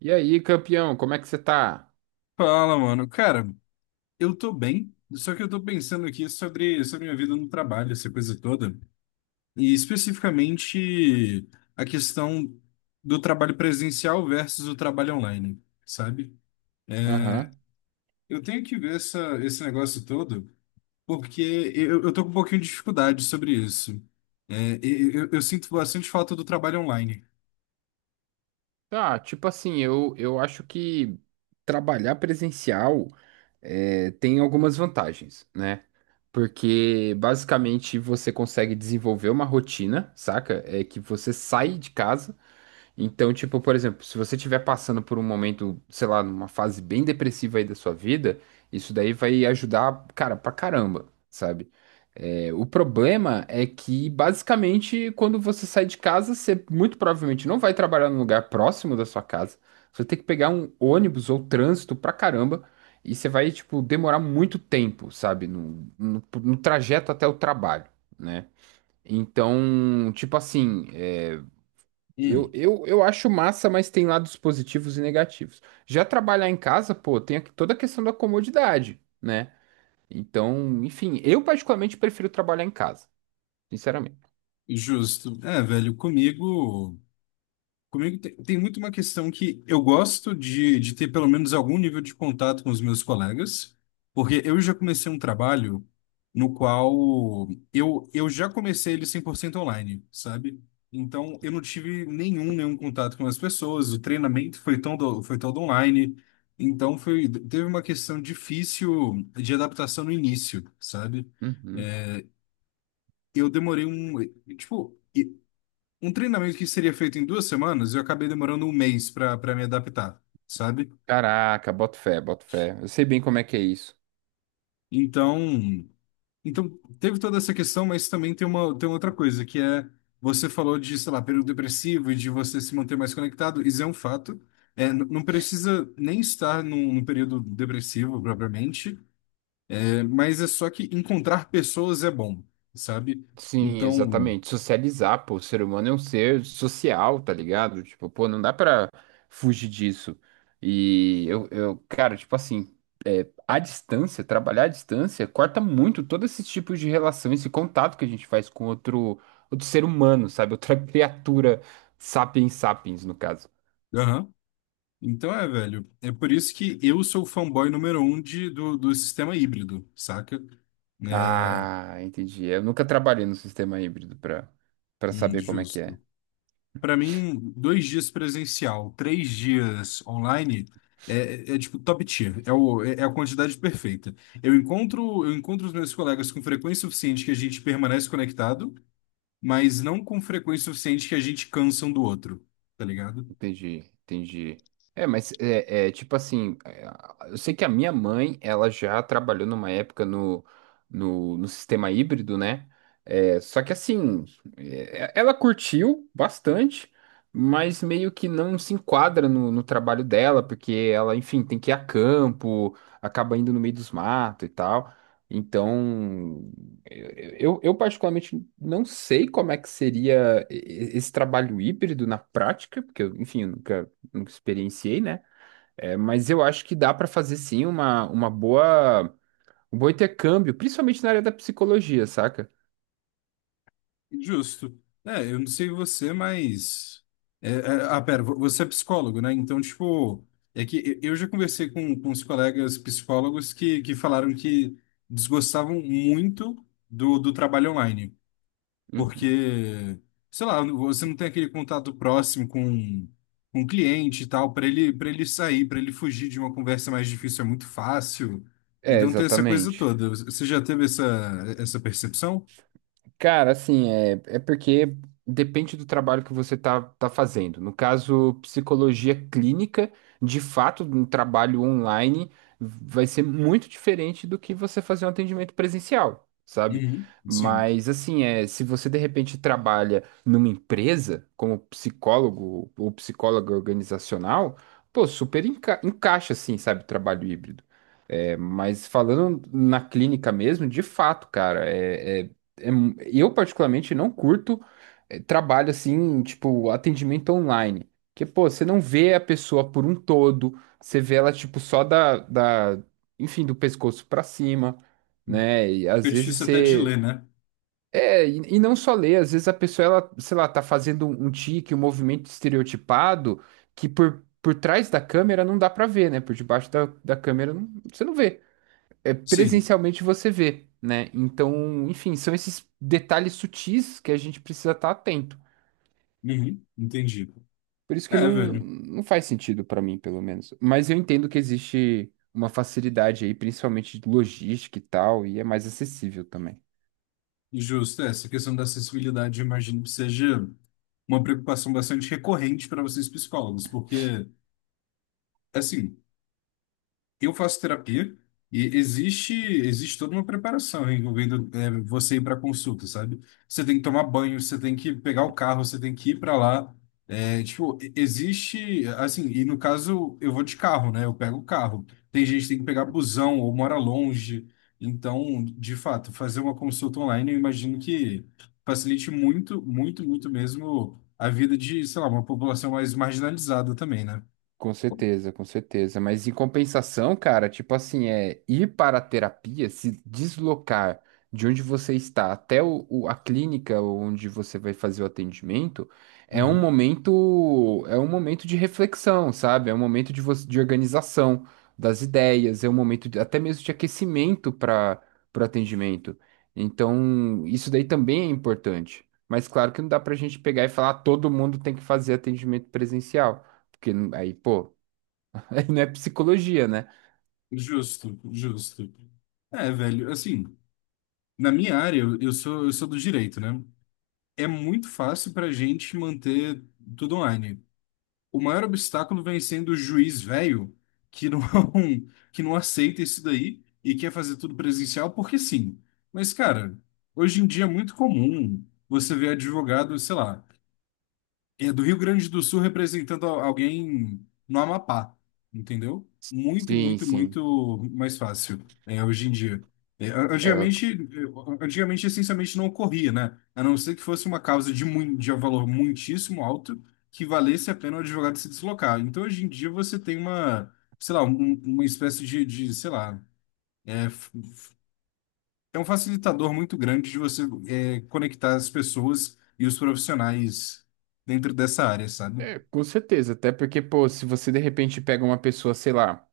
E aí, campeão, como é que você tá? Fala, mano. Cara, eu tô bem, só que eu tô pensando aqui sobre minha vida no trabalho, essa coisa toda. E especificamente a questão do trabalho presencial versus o trabalho online, sabe? Aham. Eu tenho que ver esse negócio todo, porque eu tô com um pouquinho de dificuldade sobre isso. Eu sinto bastante falta do trabalho online. Tá, tipo assim, eu acho que trabalhar presencial tem algumas vantagens, né? Porque basicamente você consegue desenvolver uma rotina, saca? É que você sai de casa. Então, tipo, por exemplo, se você estiver passando por um momento, sei lá, numa fase bem depressiva aí da sua vida, isso daí vai ajudar, cara, pra caramba, sabe? O problema é que, basicamente, quando você sai de casa, você muito provavelmente não vai trabalhar num lugar próximo da sua casa. Você vai ter que pegar um ônibus ou trânsito pra caramba e você vai, tipo, demorar muito tempo, sabe? No trajeto até o trabalho, né? Então, tipo assim, eu, Hum. eu, eu acho massa, mas tem lados positivos e negativos. Já trabalhar em casa, pô, toda a questão da comodidade, né? Então, enfim, eu particularmente prefiro trabalhar em casa, sinceramente. Justo. É, velho, comigo. Tem muito uma questão que eu gosto de ter pelo menos algum nível de contato com os meus colegas, porque eu já comecei um trabalho no qual eu já comecei ele 100% online, sabe? Então eu não tive nenhum contato com as pessoas, o treinamento foi todo online, então foi, teve uma questão difícil de adaptação no início, sabe? Uhum. Eu demorei tipo, um treinamento que seria feito em 2 semanas, eu acabei demorando um mês para me adaptar, sabe? Caraca, boto fé, boto fé. Eu sei bem como é que é isso. Então, então teve toda essa questão, mas também tem uma tem outra coisa que é você falou de, sei lá, período depressivo e de você se manter mais conectado, isso é um fato. Não precisa nem estar num período depressivo propriamente, mas é só que encontrar pessoas é bom, sabe? Sim, Então, exatamente. Socializar, pô, o ser humano é um ser social, tá ligado? Tipo, pô, não dá pra fugir disso. E cara, tipo assim, à distância, trabalhar à distância, corta muito todos esses tipos de relação, esse contato que a gente faz com outro, outro ser humano, sabe? Outra criatura, sapiens sapiens, no caso. aham. Então é, velho. É por isso que eu sou o fanboy número um do sistema híbrido, saca? É, Ah, entendi. Eu nunca trabalhei no sistema híbrido para saber como é que é. Justo. Pra mim, 2 dias presencial, 3 dias online é, é, é, tipo top tier. É, o, é é a quantidade perfeita. Eu encontro os meus colegas com frequência suficiente que a gente permanece conectado, mas não com frequência suficiente que a gente cansa um do outro, tá ligado? Entendi, entendi. Tipo assim, eu sei que a minha mãe, ela já trabalhou numa época no sistema híbrido, né? Só que assim, ela curtiu bastante, mas meio que não se enquadra no trabalho dela, porque ela, enfim, tem que ir a campo, acaba indo no meio dos matos e tal. Então, eu particularmente não sei como é que seria esse trabalho híbrido na prática, porque, eu, enfim, eu nunca, nunca experienciei, né? É, mas eu acho que dá para fazer sim uma boa, um bom intercâmbio, principalmente na área da psicologia, saca? Justo. É, eu não sei você, mas. Pera, você é psicólogo, né? Então, tipo, eu já conversei com os colegas psicólogos que falaram que desgostavam muito do trabalho online, Uhum. porque, sei lá, você não tem aquele contato próximo com o cliente e tal, para ele sair, para ele fugir de uma conversa mais difícil é muito fácil. É, Então, tem essa coisa exatamente. toda. Você já teve essa percepção? Cara, assim, é porque depende do trabalho que você tá fazendo. No caso, psicologia clínica, de fato, um trabalho online vai ser muito diferente do que você fazer um atendimento presencial, sabe? Uhum, sim. Mas, assim, é, se você de repente trabalha numa empresa como psicólogo ou psicóloga organizacional, pô, super encaixa, assim, sabe, trabalho híbrido. É, mas falando na clínica mesmo, de fato, cara, é eu particularmente não curto trabalho assim, tipo, atendimento online. Porque, pô, você não vê a pessoa por um todo, você vê ela, tipo, só enfim, do pescoço pra cima, né? E Fica às vezes difícil até de você. ler, né? É, e não só ler às vezes a pessoa, ela, sei lá, tá fazendo um tique, um movimento estereotipado que por trás da câmera não dá pra ver, né? Por debaixo da câmera você não vê Sim. presencialmente você vê, né? Então, enfim, são esses detalhes sutis que a gente precisa estar atento. Uhum, entendi. Por isso que É, velho. não faz sentido para mim, pelo menos. Mas eu entendo que existe uma facilidade aí, principalmente de logística e tal, e é mais acessível também. Justo. É, essa questão da acessibilidade, eu imagino que seja uma preocupação bastante recorrente para vocês psicólogos, porque, assim, eu faço terapia e existe toda uma preparação envolvendo você ir para consulta, sabe? Você tem que tomar banho, você tem que pegar o carro, você tem que ir para lá. Existe assim, e no caso eu vou de carro, né? Eu pego o carro. Tem gente que tem que pegar busão ou mora longe. Então, de fato, fazer uma consulta online, eu imagino que facilite muito, muito, muito mesmo a vida de, sei lá, uma população mais marginalizada também, né? Com certeza, com certeza. Mas em compensação, cara, tipo assim, é ir para a terapia, se deslocar de onde você está até a clínica onde você vai fazer o atendimento, é um momento de reflexão, sabe? É um momento de, você, de organização das ideias, é um momento até mesmo de aquecimento para o atendimento. Então, isso daí também é importante. Mas claro que não dá para a gente pegar e falar, "Ah, todo mundo tem que fazer atendimento presencial. Porque aí, pô, aí não é psicologia, né? Justo, justo. É, velho, assim, na minha área, eu sou do direito, né? É muito fácil pra gente manter tudo online. O maior obstáculo vem sendo o juiz velho, que não, que não aceita isso daí e quer fazer tudo presencial porque sim. Mas, cara, hoje em dia é muito comum você ver advogado, sei lá é do Rio Grande do Sul representando alguém no Amapá, entendeu? Muito, Sim, muito, sim. muito mais fácil, é, hoje em dia. É, Antigamente, essencialmente, não ocorria, né? A não ser que fosse uma causa de um valor muitíssimo alto que valesse a pena o advogado se deslocar. Então, hoje em dia, você tem uma, sei lá, uma espécie de, sei lá, é, f- é um facilitador muito grande de você conectar as pessoas e os profissionais dentro dessa área, sabe? com certeza. Até porque, pô, se você de repente pega uma pessoa, sei lá,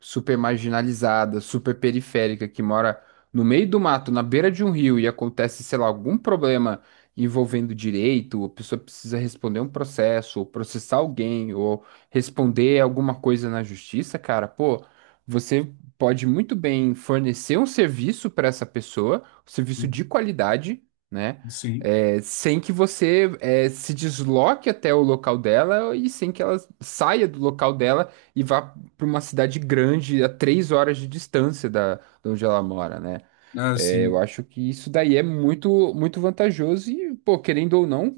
super marginalizada, super periférica, que mora no meio do mato, na beira de um rio, e acontece, sei lá, algum problema envolvendo direito, ou a pessoa precisa responder um processo, ou processar alguém, ou responder alguma coisa na justiça, cara, pô, você pode muito bem fornecer um serviço para essa pessoa, um serviço de qualidade, né? Sim, sem que você se desloque até o local dela e sem que ela saia do local dela e vá para uma cidade grande a 3 horas de distância de onde ela mora, né? ah, É, eu sim, acho que isso daí é muito, muito vantajoso e, pô, querendo ou não,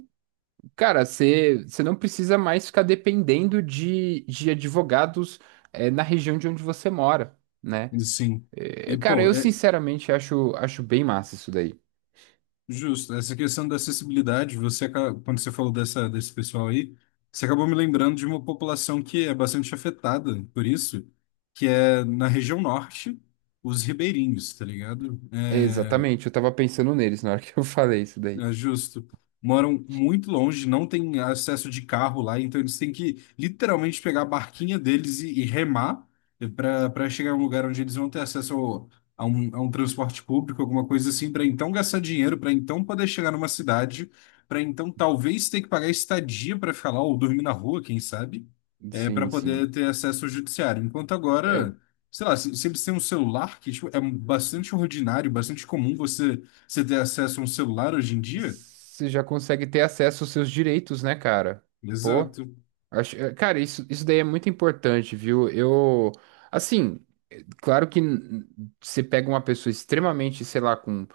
cara, você não precisa mais ficar dependendo de advogados, na região de onde você mora, né? sim. E, É, cara, pô, eu é sinceramente acho, acho bem massa isso daí. justo, essa questão da acessibilidade, você, quando você falou desse pessoal aí, você acabou me lembrando de uma população que é bastante afetada por isso, que é na região norte, os ribeirinhos, tá ligado? É, É, exatamente, eu tava pensando neles na hora que eu falei isso daí. é justo. Moram muito longe, não tem acesso de carro lá, então eles têm que literalmente pegar a barquinha deles e remar para chegar a um lugar onde eles vão ter acesso a um transporte público, alguma coisa assim, para então gastar dinheiro, para então poder chegar numa cidade, para então talvez ter que pagar estadia para ficar lá ou dormir na rua, quem sabe, é, para Sim, poder sim. ter acesso ao judiciário. Enquanto É, agora, sei lá, se eles têm um celular, que tipo, é bastante ordinário, bastante comum você ter acesso a um celular hoje em dia? você já consegue ter acesso aos seus direitos, né, cara? Pô. Exato. Acho, cara, isso daí é muito importante, viu? Eu, assim, claro que você pega uma pessoa extremamente, sei lá, com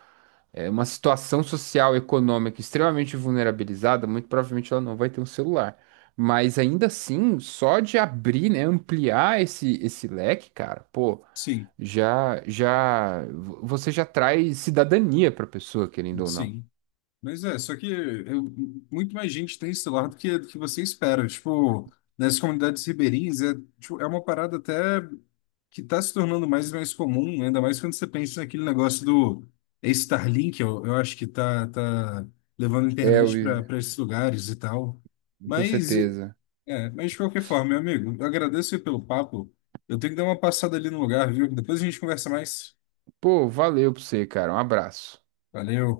uma situação social, econômica extremamente vulnerabilizada, muito provavelmente ela não vai ter um celular. Mas ainda assim, só de abrir, né, ampliar esse leque, cara, pô, Sim, você já traz cidadania pra pessoa, querendo ou não. sim. Mas é, só que muito mais gente tem celular do que você espera. Tipo, nas comunidades ribeirinhas, é, tipo, é uma parada até que está se tornando mais e mais comum, ainda mais quando você pensa naquele negócio do Starlink, eu acho que tá levando a É, internet Will, para esses lugares e tal. com Mas, certeza. é, mas de qualquer forma, meu amigo, eu agradeço aí pelo papo. Eu tenho que dar uma passada ali no lugar, viu? Depois a gente conversa mais. Pô, valeu pra você, cara. Um abraço. Valeu.